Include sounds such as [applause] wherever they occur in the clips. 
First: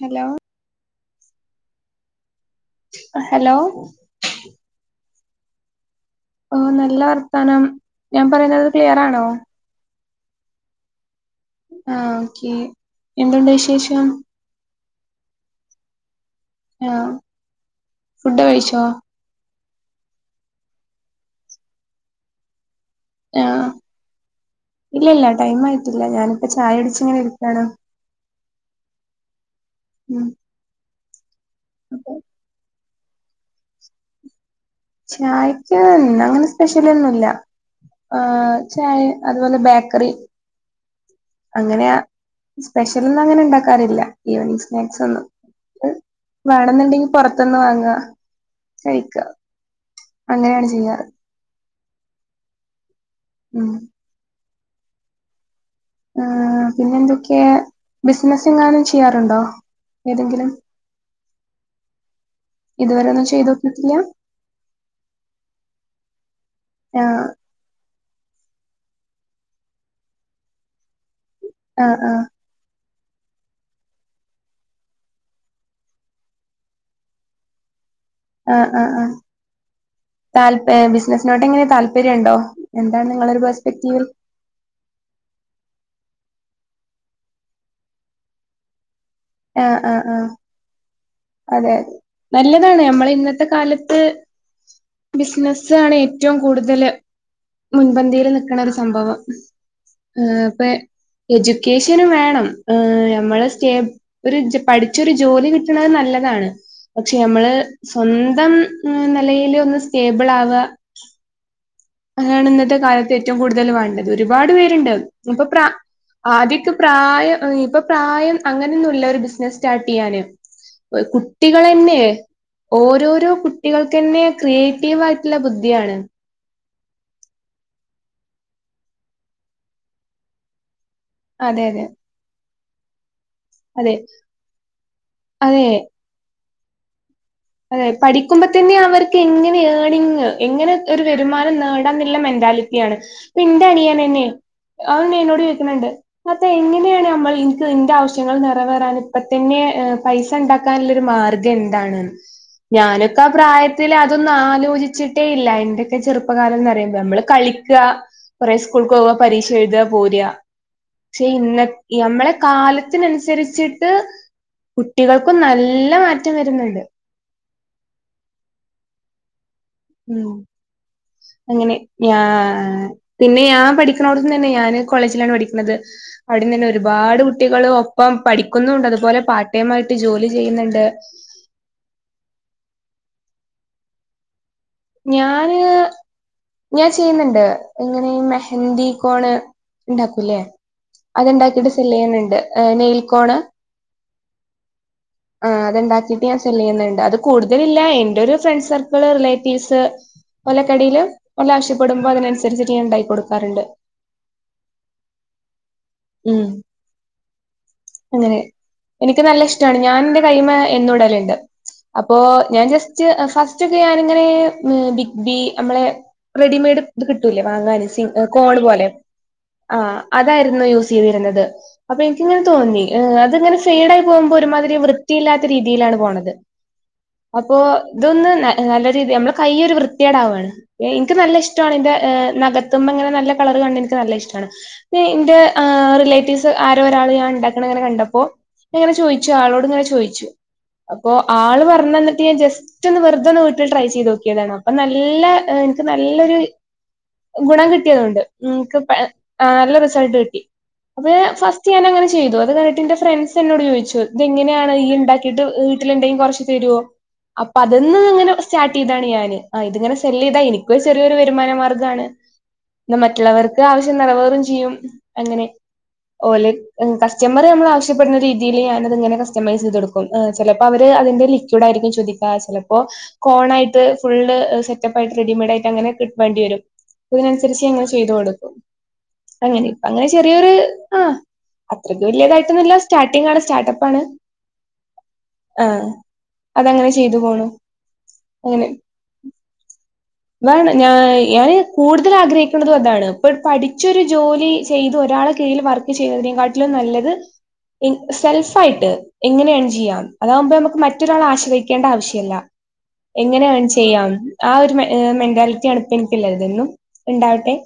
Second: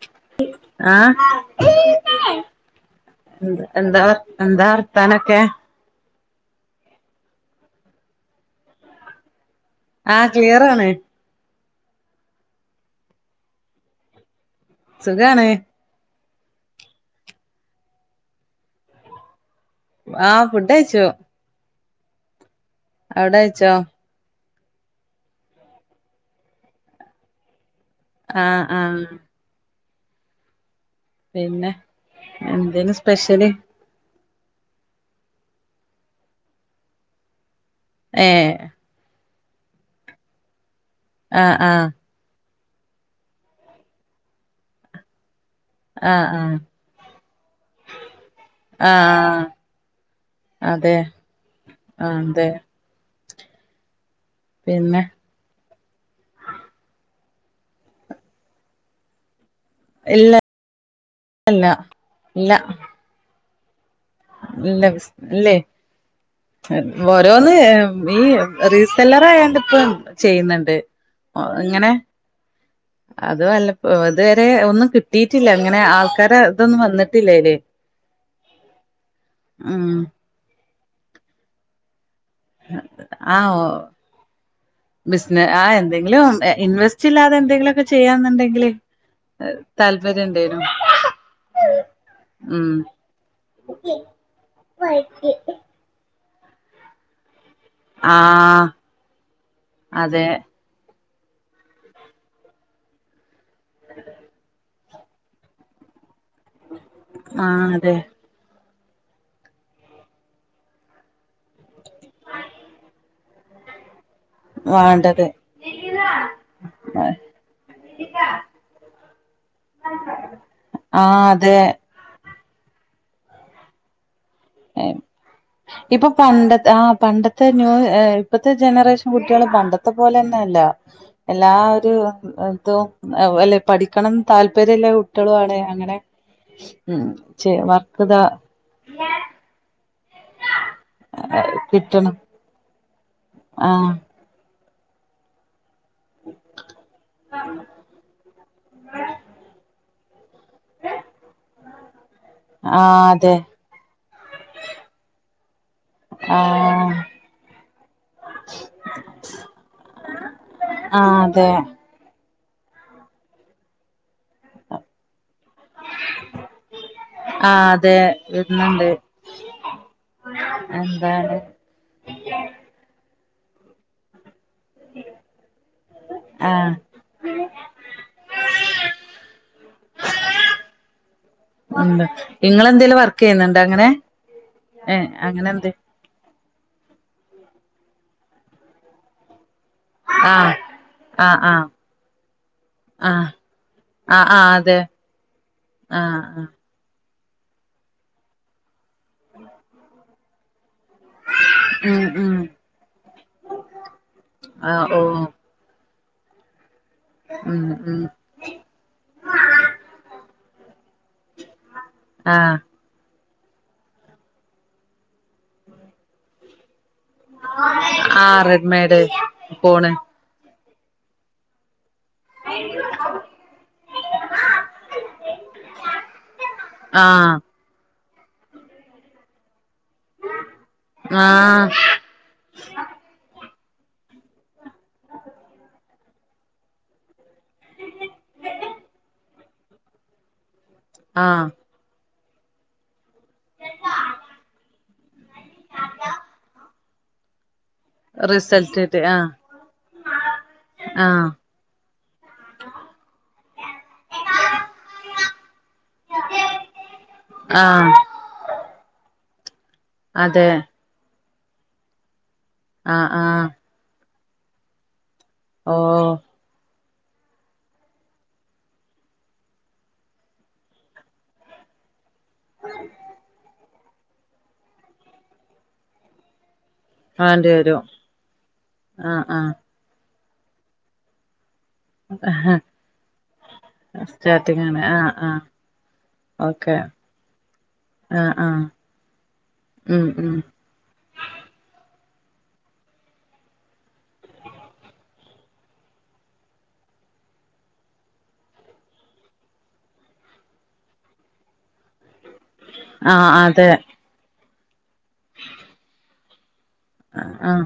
Hello ആഹ hello എന്താ എന്താ താനൊക്കെ ഓ നല്ല വർത്താനം ഞാൻ പറയുന്നത്ത് ക്ലിയർആണോ ആഹ ക്ലിയറ ആണ് ആഹ് ഓക്കേ എന്തുണ്ട് വിശേഷം സുഖാണ് ആഹ് ഫുഡ് കഴിച്ചോ ആഹ ഫുഡ് കഴിച്ചു അവിടെ ആഹ കഴിച്ചോ ഇല്ല ഇല്ല ടൈം ആയിട്ടില്ല ഞാനിപ്പ ചായ കുടിച്ച് ഇങ്ങനെ ഇരിക്കയാണ് ആഹ് ആഹ് ഉം പിന്നെ അ എന്തേന്ന് സ്പെഷ്യല്? ചായക്ക് ഇന്നങ്ങനെ സ്പെഷ്യലൊ ന്നുല്ല. ഏഹ് ആഹ് ചായ അതുപോലെ ബേക്കറി. ആഹ് ആഹ് അങ്ങനേ സ്പെഷ്യലൊന്നും അങ്ങനെ ണ്ടാക്കാറില്ല. Evening snack സൊന്നും. ആഹ് ആഹ് വേണെന്ന്ണ്ടെങ്കി പൊറത്ത്ന്ന് വാങ്ങാ കഴിക്കാ. ആഹ് അതെ. അതെന്തെ? ഉം പിന്നെ ആഹ്. പിന്നെ ന്തൊക്കെയാ. ബിസ്നസങ്ങാനും ചെയ്യാറുണ്ടൊ? ഇല്ല ഏതെങ്കിലും. ഇല്ല ഇല്ല ഇതുവരെ ഒന്നും ചെയ്തോക്കിട്ടില്ലാ. ഇല്ല ഇല്ലെയ് ആഹ് ഓരോന്ന് ഏഹ് ഈ റീസെല്ലറായാണ്ട് പ്പം ചെയ്യ്ന്ന് ണ്ട്. ങ്ങനെ ആഹ് ആഹ് അത് വല്ലപ്പൊ ത്‌വരെ ഒന്നും കിട്ടിയിട്ടില്ല. ങ്ങനെ ആൾക്കാരെ തൊന്നും വന്നിട്ടില്ലേല്. ആഹ് ആഹ് ആഹ് ഉം താൽപെ ബിസ്നസ്നോടെങ്ങനെ താല്പര്യം ണ്ടൊ. എന്താണ് ങ്ങളൊരു പോസ്പെക്ടീവിൽ? ബിസ്നെ ആഹ് എന്തെങ്കിലും ഏഹ് ഇൻവെസ്റ്റ് ഇല്ലാതെ എന്തെങ്കിലൊക്കെ ചെയ്യാന്നുണ്ടെങ്കില് ഏഹ്. ആഹ് ആഹ് ആഹ് താല്പര്യണ്ടേനു. അതെ. നല്ലതാണ് അമ്മളെ ഇന്നത്തെ കാലത്ത് ബിസ്‌നസ് സാണ് ഏറ്റവും കൂട്തല് ആ മുൻപന്തീല് നിക്ക്ണ ഒരു സംഭവം. അതെ ഏഹ് പ്പെ എജുക്കേഷനും വേണം. ഏഹ് അമ്മളെ സ്റ്റേബ് ഒര് ജെ പഠിച്ചൊര് ജോലി കിട്ട്ണെ നല്ല താണ്. പക്ഷെ ആ അമ്മള് അതെ സ്വന്തം നെലേല് ഒന്ന് സ്റ്റേബ്ളാവാ. അങ്ങനാണ് ഇന്നത്തെ കാലത്ത് ഏറ്റവും കൂടുതല് വേണ്ടത്. ഒരുപാട് പേര്ണ്ട് വേണ്ടത് പ്പം പ്രാ ആദ്യക്കെ പ്രായ ഏഹ് പ്പൊ പ്രായം അങ്ങനൊന്നുല്ല ഒരു ബിസ്നസ് സ്റ്റാർട്ടെയ്യാന്. ആ ഏഹ് അതെ കുട്ടികളെന്നേയ് ഓരോരോ കുട്ടികൾക്ക്ന്നെ ക്രിയേറ്റീവായിട്ട്ള്ള ബുദ്ധിയാണ്. ഇപ്പൊ പണ്ടത്തെ ആഹ് പണ്ടത്തെ ന്യൂ ഏഹ് ഇപ്പത്തെ ജനറേഷൻ കുട്ട്യെളെ പണ്ടത്തെ പോലെന്നെല്ലാ. എല്ലാ അതെ അതെ ഒര് തും അ വ് അല്ലെ അതെ പഠിക്കണം താല്പര്യം ള്ളെ കുട്ട്യെളും ആണ്. അതെ അങ്ങനെ ഉം. ഉം. ചെ അതെ. വർക്ക് ഇതാ പഠിക്കുമ്പ തന്നെ അവര്ക്ക് എങ്ങനെ ഏണിംങ്. എങ്ങനെ ഒരു വരുമാനം നേടാം കിട്ടണം ന്ന്ള്ളെ മെന്റാലിറ്റിയാണ്. ഇൻ്റെ ആഹ് അനിയനെന്നെ അവൻ ദെ എന്നോട് ചോയ്ക്കുന്നുണ്ട് അപ്പൊ എങ്ങനെയാണ് അമ്മള് ഇൻക്ക് ഇന്റെ ആവശ്യങ്ങൾ നിറവേറാന് പ്പ തന്നെ പൈസ ണ്ടാക്കാൻള്ളൊരു മാർഗ്ഗ എന്താണ് ആഹ് ഞാനൊക്കെ ആ അതെ പ്രായത്തില് അതൊന്നും ആലോചിച്ചിട്ടേ ഇല്ല. എൻ്റൊക്കെ ആഹ് ചെറുപ്പകാലംന്നറിയുമ്പം അമ്മള് കളി ക്കാ, കൊറേ സ്കൂൾക്കോവ, പരീക്ഷ എഴ്താ, പോരാ. ആഹ് അതെ. യമ്മളെ കാലത്തിനൻസരിച്ചിട്ട് കുട്ടികൾക്കും നല്ല മാറ്റം വരുന്നുണ്ട്. ആഹ് അതെ വെര്ന്നുണ്ട്. ഉം അങ്ങനെ ഞാ പിന്നെ ഞാൻ പഠിക്ക ണടൊന്നു തന്നെയാ ഞാന് കോളേജിലാണ് പഠിക്കണത്. അവിടന്നു തന്നെ ആഹ് ഒരുപാട് കുട്ടികള് ഒപ്പം പഠിക്കുന്നൊണ്ട് അതുപോലെ പാർട്ട് ടൈം ആയിട്ട് ജോലി ചെയ്യുന്നൊണ്ട്. ഉം ഇങ്ങളെന്തേലും വർക്കെയ്യുന്നുണ്ടോ അങ്ങനെ. ഏഹ് അങ്ങനെ ഞാന് എന്ത് ഞാൻ ചെയ്യുന്നൊണ്ട് ഇങ്ങനെ മെഹന്തി കോണ്. ഉണ്ടാക്കൂല്ലേ ആഹ് ആഹ് ആഹ് അതൊണ്ടാക്കീട്ട് സെല്ല് ചെയ്യണൊണ്ട് എ നെയിൽകോണ്. ആ ആ അതെ ആ ആഹ് അതൊണ്ടാക്കീട്ട് ഞാൻ ആഹ് സെല്ല് ചെയ്യുന്നൊണ്ട് അത് കൂടുതലില്ല എന്റെയൊരു ഫ്രണ്ട്സർക്കിള്, റിലേറ്റീവ്സ് ഓലക്കെടയില്. ഓല് ഉം ആശ്യപ്പെടുമ്പോ ഉം അതിനനുസരിച്ച് ഞാൻ ഉണ്ടായി കൊടുക്കാറുണ്ട്. ആ ഓ ഉം. ഉം ഉം. അങ്ങനെ എനിക്കു നല്ല ഇഷ്ടാണ് ഞാൻ എന്റെ കൈയ്യുമ്മേ എന്നും ഇടലൊണ്ട് അപ്പോ ആഹ് ഞാൻ ജെസ്സ് റ്റ് ഫസ്റ്റൊക്കെ ഞാനിങ്ങനെ ബിഗ് ബി നമ്മളെ റെഡിമെയ്ഡ് ഇത് കിട്ടൂലേ വാങ്ങാൻ സിം ആഹ് കോളുപോലെ റെഡ്മെയ്ഡ് ആ പോണ് അതായിരുന്നു യൂസ് ചെയ്തിരുന്നത് അപ്പൊ എനിക്കിങ്ങനെ. തോന്നി അതിങ്ങനെ ഫെയ്ഡായി പോകുമ്പോ ഒരുമാതിരി വൃത്തിയില്ലാത്ത രീതിയിലാണ് പോണത്. ആഹ് അപ്പൊ. ഇതൊന്ന് ന നല്ലരീതി നമ്മുടെ കൈയൊരു വൃത്തിയേടാവുവാണ് എനിക്ക് നല്ല ആഹ് ഇഷ്ടവാണ് എൻറെ നഖ ത്തുമ്മെ ഇങ്ങനെ നല്ലകളർ കാണനെ എനിക്ക് നല്ല ഇഷ്ടാണ് എന്റെ ആ റിലേറ്റീവ്സ് ആരോ ഒരാൾ ഞാൻ ഉണ്ടാക്കണിങ്ങനെ കണ്ടപ്പോ ഇങ്ങനെ ചോയിച്ചു ആളോട് ഇങ്ങനെ ചോയിച്ചു അപ്പോ ആഹ് ആള് പറഞ്ഞന്ന് ജസ്റ്റൊന്ന് വെറുതെയൊന്ന് വീട്ടില് ട്രൈ ചെയ്തുനോക്കിയതാണ് അപ്പം നല്ല എനിക്ക് നല്ലൊരു ഗുണം കിട്ടിയതുകൊണ്ട് ഉം ക്ക് പ റിസൾട്ടിട്ട് ആഹ് ആ നല്ല റിസൾട്ടുകിട്ടി അപ്പേ ആഹ് ഫസ്റ്റ് ഞാനങ്ങനെ ചെയ്തു അതുകണ്ടിട്ട് എന്റെ ഫ്രണ്ട്സ് എന്നോടുചോദിച്ചു ഇതെങ്ങനെയാണ് ഈ ഉണ്ടാക്കിട്ട് ഇതിലെന്തെങ്കി കൊറച്ച് തെരുവൊ അപ്പ ആഹ് അതിന്നിങ്ങനെ സ്റ്റാർട്ട് ചെയ്തതാണ് ഞാന് ഇതിങ്ങനെ വലൃ ഇതാ അതെ എനിക്കൊരു ചെറിയൊരു വരുമാന മാർഗാണ് എന്നാ ആഹ് ആഹ് മറ്റുള്ളവർക്ക് ആവശ്യം നിറവേറും ചെയ്യും. അങ്ങനെ ഓ ഓല് കസ്റ്റമറ് നമ്മള് ആവശ്യപ്പെടുന്ന രീതിയില് ഞാനതങ്ങനെ കസ്റ്റമൈസ് ചെയ്തൊടുക്കും ആ ചെലപ്പോ അവര് അതിന്റെ ലിക്വിഡായിരിക്കും ചോദി ആ ചെലപ്പോ കോണായിട്ട് ഫുള്ള് സെറ്റപ്പായിട്ട് റെഡിമെയ്ഡായിട്ട് അങ്ങനെ കിട്ട് വേണ്ടിവരും. വേണ്ടി അതിനനുസരിച്ച് വരും ഞാനങ്ങനെ ചെയ്തുകൊടുക്കും ആഹ് അങ്ങനെ അങ്ങനെ ചെറിയൊരു ആ അത്രയ്ക്ക് ആഹ് വലൃതായിട്ടൊന്നില്ല സ്റ്റാർട്ടിങ്ങാണ് സ്റ്റാർട്ടപ്പാണ് സ്റ്റാർട്ടിങ് ആണ് ആഹ് ആഹ് ആ അതങ്ങനെ ചെയ്തുപോണു. ആ ആ ഉം ഉം. ഇതാണ് ഞാൻ ഞാന്. കൂടുതല് ആഗ്രഹിക്കുന്നതും അതാണ് ഇപ്പൊ പഠിച്ചൊരു ജോലി ചെയ്ത് ഒരാളെ കീഴില് വർക്ക് ചെയ്യുന്നതിനെകാട്ടിലും നല്ലത് ഈ സെൽഫായിട്ട് എങ്ങനെ ഏൺചെയ്യാം അതാകുമ്പോ നമുക്ക് മറ്റൊരാളെ ആശ്രയിക്കേണ്ട ആവശ്യമില്ല. ആഹ് എങ്ങനെ അതെ ഏൺചെയ്യാം ആ ഒരു മെ ഏ മെന്റാലിറ്റിയാണിപ്പൊ എനിക്കുള്ളത് എന്നും ഉണ്ടാവട്ടെ ആഹ്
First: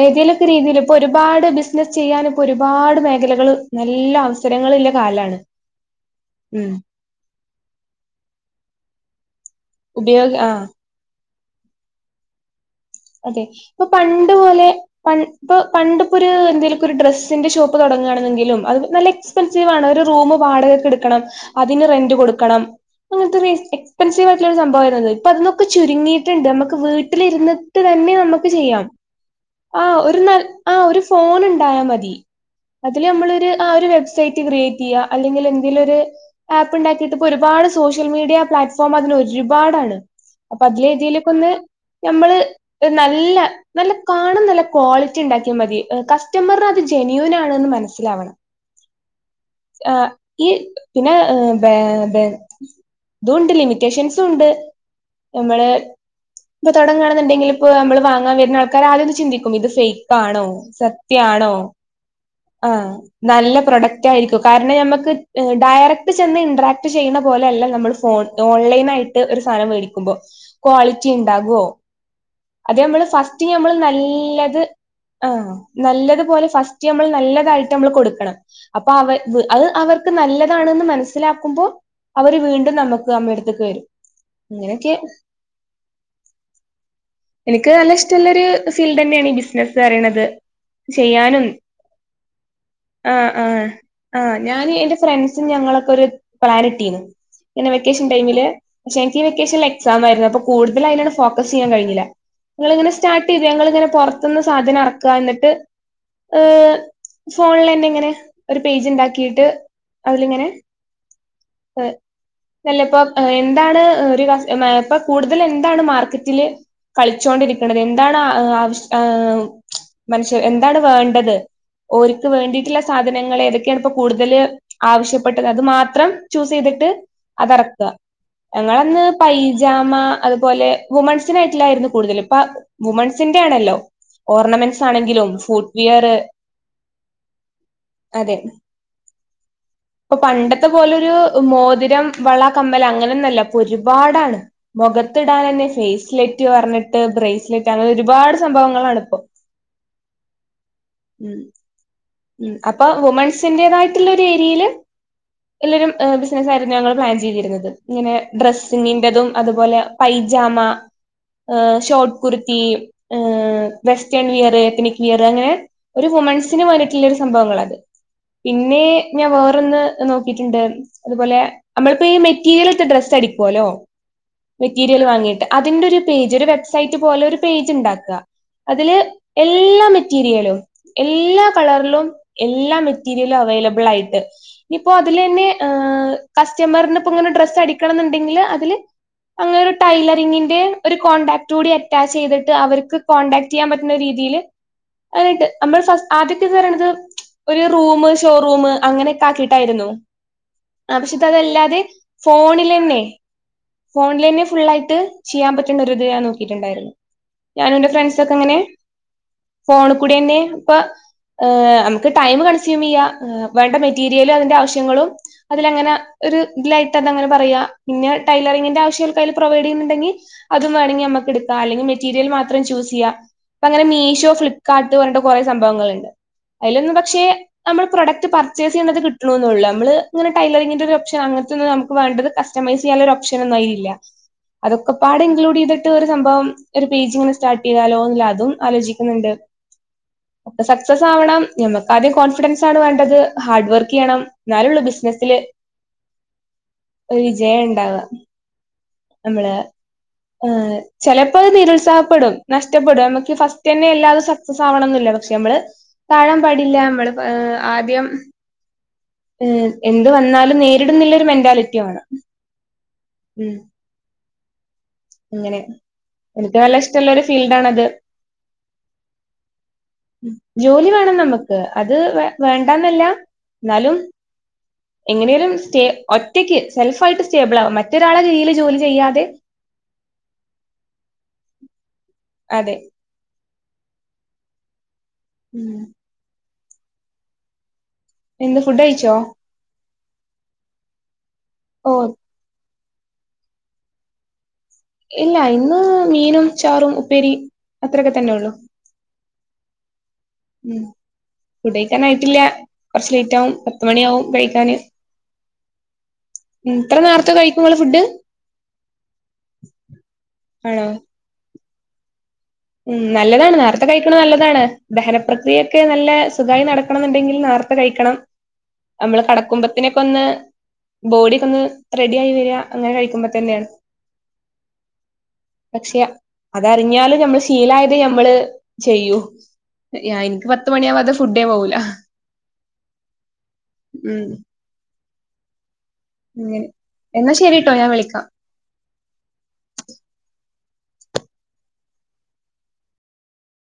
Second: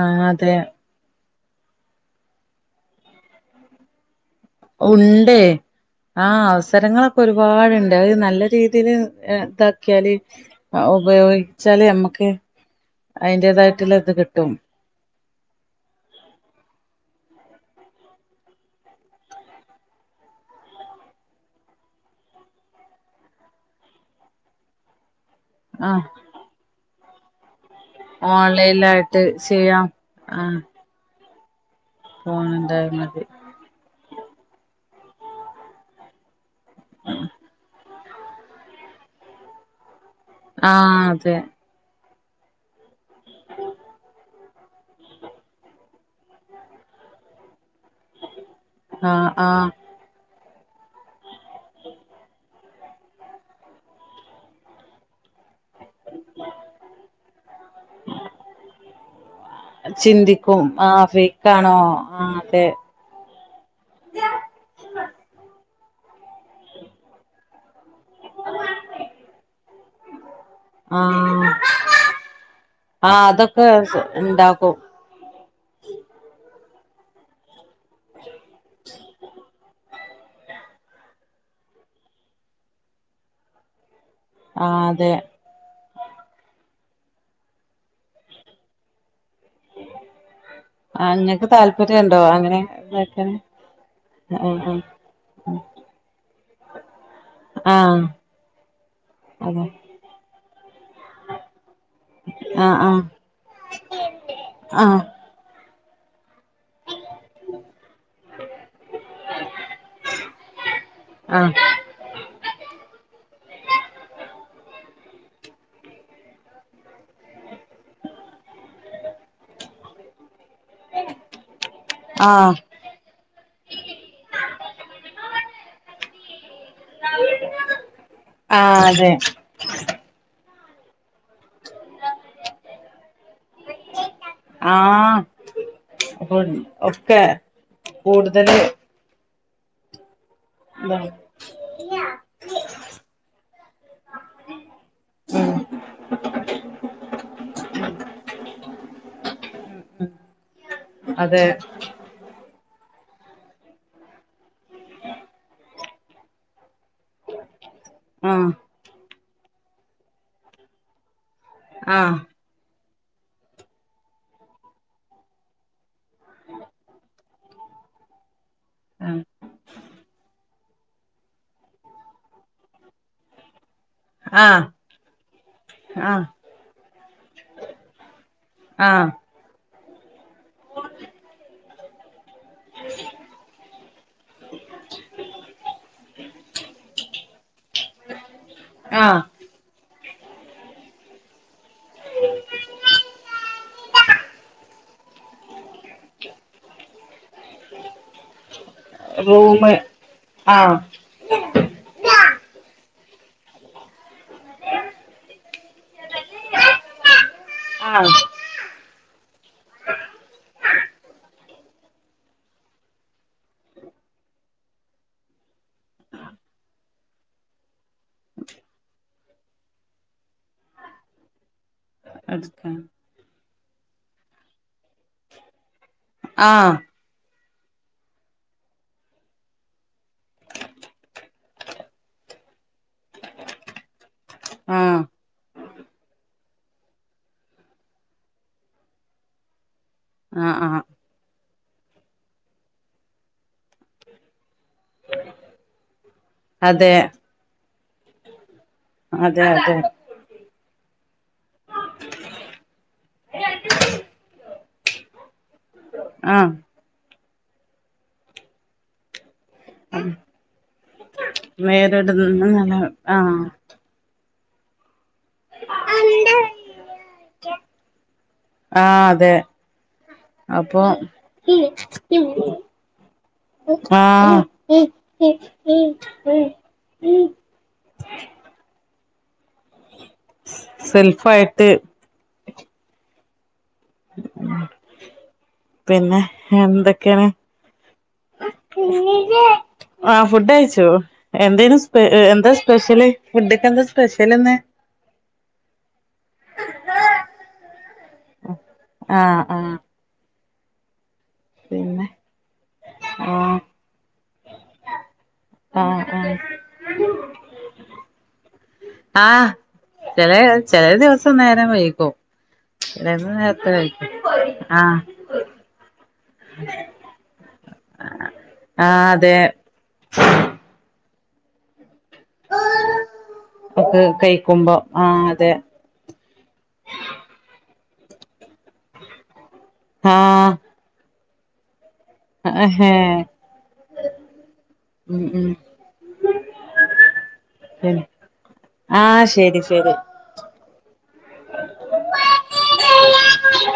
ആഹ് ഏതേലൊക്കെ അതെ രീതിയില് ഇപ്പോ ഒരുപാട് ബിസിനസ്സ് ചെയ്യാനിപ്പോ ഒരുപാട് മേഖലകള് നല്ല അവസ ഉണ്ടേ ആ ഉം അവസരങ്ങള ഇപ്പ ഒരുപാടൊണ്ട് അത് നല്ല രീതിയില് എ ഇതാക്കിയാല് ഉപയോഗ ആഹ് അ ഉപയോഗി ച്ചാല് ഞമ്മക്ക് അതെ ഇപ്പൊ പണ്ട് മുതലേ പൺ ഇപ്പൊ പണ്ട് ഇപ്പൊരു എന്തേലൊക്കൊ ഓരു ഡ്രസ്സിന്റെ ഷോപ്പ് തൊടങ്ങാണ്ന്നെങ്കിലും അത് നല്ല എക്സ് സ്പെൻസീവ് ആണ്. ഒരു റൂമ് വാടകക്ക് ഇട്ക്കണം അതിന് റെന്റ് കൊടുക്കണം അങ്ങൻത്തെര് എക്സ്പെൻസീവ് ആയിട്ട്ള്ള ഒരു സംഭവായിര്ന്നത്. ഇപ്പൊ അതിന്നൊക്കെ ആഹ് ചുര്ങ്ങിയിട്ട്ണ്ട് നമ്മക്ക് വീട്ട്ലിര്ന്ന് ട്ട് തന്നെ നമ്മക്ക് ചെയ്യാം. ഓൺലൈനിലായിട്ട് ചെയ്യാം ആഹ് ഒരു നൽ ആഹ് ഒരു ഫോണ് ഇണ്ടായാ മതി ഫോണുണ്ടായ അതില് മതി നമ്മളൊര് ആഹ് ഒര് വെബ്സൈറ്റ് ക്രിയേറ്റ്യ്യാ. അല്ലങ്കിൽ എന്തേലൊര് ആപ്പ് ഇണ്ടാക്കീട്ട് ഇപ്പ ഒരുപാട് സോഷ്യ ഷ്യൽ മീഡിയ പ്ലാറ്റ്ഫോം അതിന് ഒരുപാടാണ്. അപ്പ ആഹ് അതിലേതേയ്ലൊക്കൊ അതെ ഒന്ന് ഞമ്മള് ഒര് നല്ല നല്ല കാണൻ നല്ല ക്വാളിറ്റി ഇണ്ടാക്കിയാമതി. കസ്റ്റമറിന് അത് ജനുവിൻ ആണെന്ന് മന സ്സിലാവണം ആഹ് ഈ പിന്നെ എഹ് ബേ ബെൻ തു ഇണ്ട് ലിമിറ്റേഷൻസും ഉണ്ട്. നമ്മള് ഇപ്പ തുടങ്ങാണ്ന്ന്ണ്ടെങ്കില് ഇപ്പോ അമ്മള് വാങ്ങാൻ വെര്ന ആൾക്കാര് ആദ്യം ഒന്ന് ചിന്തിക്കും ഇത് ഫെയ്ക്കാണോ ചിന്തിക്കും ആഹ് സത്യാണോ ഫേക്കാണോ ആഹ് അതെ ആഹ് നല്ല പ്രൊഡക്റ്റ് ആയിരിക്കോ. കാരണം ഞമ്മക്ക് ഡയറക്ട് ചെന്ന് ഇൺട്രാക്ട് ചെയ്യ്ണ പോലെ അല്ല നമ്മള് ഫോൺ ഓൺലൈൻ ആയിട്ട് ഒരു സാനം മവേടിക്കുമ്പോ ക്വാളിറ്റി ആഹ് ഇണ്ടാവോ അത് ഞമ്മള് ആഹ് ഫസ്റ്റ് അതൊക്കെ ഞമ്മള് നല്ലത് ഇണ്ടാക്കും ആഹ് നല്ലത്പോലെ ഫസ്റ്റ് ഞമ്മള് നല്ലതായിട്ട് നമ്മള് കൊടുക്കണം. അപ്പൊ അവർ വ് അത് അവർ ക്ക്‌ നല്ലതാണ്ന്ന് മനസ്സിലാക്കുമ്പോ അവര് വീണ്ടും നമക്ക് നമ്മളെട്ത്ത്ക്ക്‌ വെരും. ഇങ്ങനെ ആഹ് ഒക്കെ അതെ ഇന്ക്ക് നല്ല ഇഷ്ടള്ള ഒരു ഫീൽഡ് തന്നേണ് ഈ ബിസിനസ്സ് പറീണത്. ആഹ് ചെയ്യാനും ഇങ്ങക്ക് താല്പര്യണ്ടോ അങ്ങനെ ആഹ് ഇതാക്കാന് ആഹ് ആഹ് ഞാന് എന്റെ ഫ്രണ്ട്സ് സും ഞങ്ങളൊക്കെ ഒരു പ്ലാൻ ഇട്ടീനു ഇങ്ങനെ ആഹ് ആഹ് വെക്കേഷൻ ടൈമില് പക്ഷെ എനിക്ക് ഈ ആഹ് അതെ വെക്കേഷൻല് എക്സ് സാമായിര്ന്നു അപ്പോ കൂട്തല് അയ്ലാണ് ഫോക്കസ് ചെയ്യാൻ കഴിഞ്ഞില്ല. ങ്ങളിങ്ങനെ ആഹ് സ്റ്റാർട്ട് ചെയ്ത് ഞങ്ങളിങ്ങനെ പൊറത്ത്ന്ന് സാധനം ആഹ് ആഹ് ആഹ് എറക്കാ എന്നിട്ട് ഇഹ് ഫോൺലെന്നെ ഇങ്ങനെ ഒരു പേജ് ഇണ്ടാക്കിയിട്ട് അതിലിങ്ങനെ ആഹ് അല്ല ഇപ്പൊ എന്താണ് ഒര് കസ്റ്റമേ ഇപ്പ കൂട്തല് എന്താണ് മാർക്കറ്റില് കളിച്ചോണ്ടിരിക്ക്‌ണത് എന്താണ് ഏഹ് ആവിഷ് ഏഹ് മനസ്സ് എന്താണ് വേണ്ടത് ഓര്ക്ക് ആഹ് വേണ്ടിട്ടിള്ള സാ സാധനങ്ങൾ ഏതെക്കെയാണ് ഇപ്പോ കൂട്തല് ആവശ്യപ്പെട്ടത് അത് മാത്രം ചൂസ്സെയ്ത് ട്ട് അത് എറയ്ക്ക ഞങ്ങളന്ന് അതെ പൈ ജാമ അതുപോലെ വുമൺസിനായിട്ട്ലായിരുന്നു കൂടുതലും. ഇപ്പ വുമൺസിന്റെ ഏണല്ലോ ഓർണമെന്റ്സ് ആഹ് ആണെങ്കിലും ഫുട്ട് വിയറ് അപ്പൊ ഒക്കെ അതെ കൂടുതല് ഇപ്പൊ പണ്ടത്തെ ഇതാണ് പോലെരു മോതിരം, വള, കമ്മല്‌ അങ്ങനെ ഒന്നഅല്ല ഇപ്പൊ ഒരുപാടാണ് ഉം മൊഖത്ത്ടാനെന്നെ ഫേയ്സ്ലെറ്റ് പർഞ്ഞ്ട്ട് ബ്രേയ്സ്ലെറ്റ് അങ്ങനെ ഒരുപാട് സംഭവങ്ങളാണ് ഇപ്പൊ. ഉം ഉം അതെ ഉം അപ്പൊ വുമൺസിന്റേതായിട്ട്ള്ള ഒരു ഏരിയയില് എല്ലാരും ബിസിനസ്സായിയിരുന്നു ഞങ്ങള് പ്ലാൻ ചെയ്തിരുന്നത്. ഇങ്ങനെ ആഹ് ഡ്രസ്സ് സിങ്ങിന്റെതും അത്പോലെ പൈജാമാ, എഹ് ആഹ് ഷോർട്ട് കുർ ത്തി വെസ്റ്റേൺ വിയറ് എത്ത്നിക് വിയറ് അങ്ങനെ ഒരു വുമൺസിന് വേണ്ടിട്ട്ല്ലൊരു സംഭവങ്ങള അത് പിന്നെ ആഹ് ഞാൻ വേറെ റൊന്ന് നോക്കിട്ട്ണ്ട് അതുപോലെ അമ്മളിപ്പോ ഈ മെറ്റീരിയലേറ്റ് ഡ്രസ്സ് അടിക്കോല്ലോ ആഹ് മെറ്റീരിയല് വാങ്ങിയിട്ട് അതിന്റെ ഒരു ആഹ് പേജ് ഒരു വെബ്സൈറ്റ് പോലെ ഒര് പേജ് ഇണ്ടാക്കാ അതില് ആഹ് എല്ലാ മെറ്റീരിയലും എല്ലാ കളറിലും എല്ലാ മെറ്റീരിയലും അവൈലബിൾ ആയിട്ട് ഇനിയിപ്പോ അതില് തന്നെ കസ്റ്റമറിന് ഇപ്പ ഇങ്ങനെ ഡ്രസ്സ് അടിക്കണം എന്നുണ്ടെങ്കില് അതില് ആഹ് അങ്ങനെ ഒരു ടൈലറിങ്ങിന്റെ ഒരു കോൺടാക്ട് കൂടി അറ്റാച്ച് ചെയ്തിട്ട് അവർക്ക് കോണ്ടടാക്ട് ചെയ്യാൻ പറ്റുന്ന രീതിയിയില് അട്ട് നമ്മൾ ഫസ് ആദ്യക്കെന്ന് പറയണത് ഒരു റൂം ഷോറൂം അങ്ങനെ റൂമ് ആക്കിയിട്ടായിരുന്നു ആഹ് ആവശ്യകാർ അതല്ലാതെ ഫോണിൽ തന്നെ ഫോണിൽ തന്നെ ഫുൾ ആയിട്ട് ചെയ്യാൻ പറ്റുന്ന ഒരു ഇത് ഞാൻ നോക്കിയിട്ടുണ്ടായിരുന്നു ഞാന് എന്റെ ആഹ് ഫ്രണ്ട്സ ഒക്കെ ഇങ്ങനെ ഫോണിൽ കൂടി തന്നെ ഇപ്പൊ നമുക്ക് ടൈം കൺസ്യൂം ചെയ്യാം വേണ്ട മെറ്റീരിയലും അതിന്റെ ആവശ്യങ്ങളും അതിലങ്ങനെ ഒരു ഇതിലായിട്ട്ന്ന് അങ്ങനെ പറയാ പിന്നെ ടൈലറിങ്ങിന്റെ ആവശ്യങ്ങൾക്ക അതിൽ പ്രൊവൈഡ് ചെയ്യുന്നുണ്ടെങ്കിൽ അതും വേണമെങ്കി നമുക്ക് എടുക്കാം അല്ലെങ്ക മെറ്റീരിയൽ മാത്രം എടുക്കാം ചൂസ് ചെയ്യാം. ഇപ്പ അങ്ങനെ മീഷോ ഫ്ലിപ്പ്കാർട്ട് പറഞ്ഞ്ട്ട് കുറെ സംഭവങ്ങളുണ്ട് ആഹ് അതിലൊന്ന് പക്ഷെ നമ്മൾ പ്രൊഡക്റ്റ് പർ പർച്ചേസ് ചെയേത് കിട്ട്നൊന്നും ഇല്ല നമ്മൾ ഇങ്ങന ടെയിലറിങ്ങിൻ്റെ ഒരു ഒപ്ഷ അങ്ങനത്തെ ഒരു ഒന്ന് നമുക്ക് വേണ്ടത് കസ്റ്റമൈസ് ചെയ്യാൻ ഒരു ഓപ്ഷൻ ഓപ്ഷൻ ഒന്നും അതിൽ ഇല്ല അതൊക്കെ ആഹ് പാട് ഇൻക്ലൂഡ് ചെയ്തിട്ട് ഒരു സംഭവം ഒരു പേജ് ഇങ്ങനെ സ്റ്റാർട്ട് ചെയ്താലോന്ന അതും ആലോചിക്കുന്നുണ്ട് ആഹ് അപ്പൊ ആഹ് സക്സസ് ആവണം ഞമ്മക്ക് ആദ്യം കോൺഫിഡൻസ് ആണ് വേണ്ടത് ഹാർഡ് വർക്ക് ചെയ്യണം എന്നാലേള്ളൂ ബിസിനെസ്സില് അതെ ഒരു വിജയം ഉണ്ടാവാ അതെ നമ്മളെ അതെ ചിലപ്പോ അത് നിരുത്സാഹപ്പെടും നഷ്ടപ്പെടും നമക്ക് ഫസ്റ്റ് തന്നെ എല്ലാരും സപ്പോർട്ട് സക്സസ് ആവണൊന്നുമില്ല പക്ഷെ നമ്മൾ താഴാന് ആഹ് പാടില്ല നമ്മൾ ആദ്യം എന്ത് വന്നാലും നേരിടും ന്നുളള മന് വേറിടുന്ന നല്ല ആഹ് ഇങ്ങനെ എനിക്ക് നല്ല ഇഷ്ടമുള്ള ഒരു ഫീൽഡ് ആണത് ആഹ് അതെ അപ്പൊ ജോലി വേണം നമുക്ക് അത് വ വേണ്ടന്നല്ല എന്നാലും ആഹ് എങ്ങനെയലും സ്റ്റേ ഒറ്റക്ക് സെൽഫ ആയിട്ട് സ്റ്റേബിൾ ആവാൻ പറ്റ് മറ്റൊരാളെ കീഴിൽ ജോലി ചെയ്യാതെ സെൽഫ് ആയിട്ട് അതെ ഉം ഉം പിന്നെ എന്തൊക്കെയാണ് എന്ത് ഫുഡ് കഴിച്ചോ? ആഹ് ഫുഡ് കഴിച്ചു എന്തേ ഓ എന്താ സ്പെഷ്യല് ഫുഡ് ക്ക് എന്താ സ്പെഷ്യൽ ഇന്ന് ഇല്ല ഇന്ന് മീനും ചാറും ഉപ്പേരി അത്രയൊക്കെ തന്നെ ഉള്ളു ആഹ് ആഹ് ഉം ഫുഡഴിക്കാന് പിന്നെ ആയിട്ടില്ല കുറച്ച് ലേറ്റ് ആവും ആഹ് പത്ത് മണിയാവും കഴിക്കാന് ആഹ് ആഹ് ഇത്ര നേരത്തെ കഴിക്കും നിങ്ങൾ ഫുഡ് ആഹ് ചില ചില ആണോ? ദിവസം നേരം വൈകും ഉം ചിലത് നല്ലതാണ് നേരത്തെ നേർത്തെ കഴിക്കും കഴിക്കണ നല്ലതാണ് ആഹ് ദഹനപ്രക്രിയൊക്കെ നല്ല സുഖമായി നടക്കണം എന്നുണ്ടെങ്കിൽ നേർത്തെ ത്തെ കഴിക്കണം ആഹ് നമ്മൾ അതെ കിടക്കുമ്പത്തി നൊക്കെ ഒന്ന് ബോഡിയൊക്കെ ഒന്ന് റെഡി ആയി വരിക അങ്ങനെ കഴിക്കുമ്പത്തന്നെയാണ് ഒക്കെ കഴിക്കുമ്പോ ആഹ് അതെ പക്ഷെ അതറിഞ്ഞാല് നമ്മൾ ശീലായത് നമ്മൾ ചെയ്യൂ എനിക്ക് ആഹ് പതു മണിയാവാതെ ഫുഡേ പോകൂല്ല ആഹ ഉം ഉ ഉം ങേ എന്ന ശരിട്ടോ ഞാൻ വിളിക്കാം ആഹ ശരി ശരി [inaudible]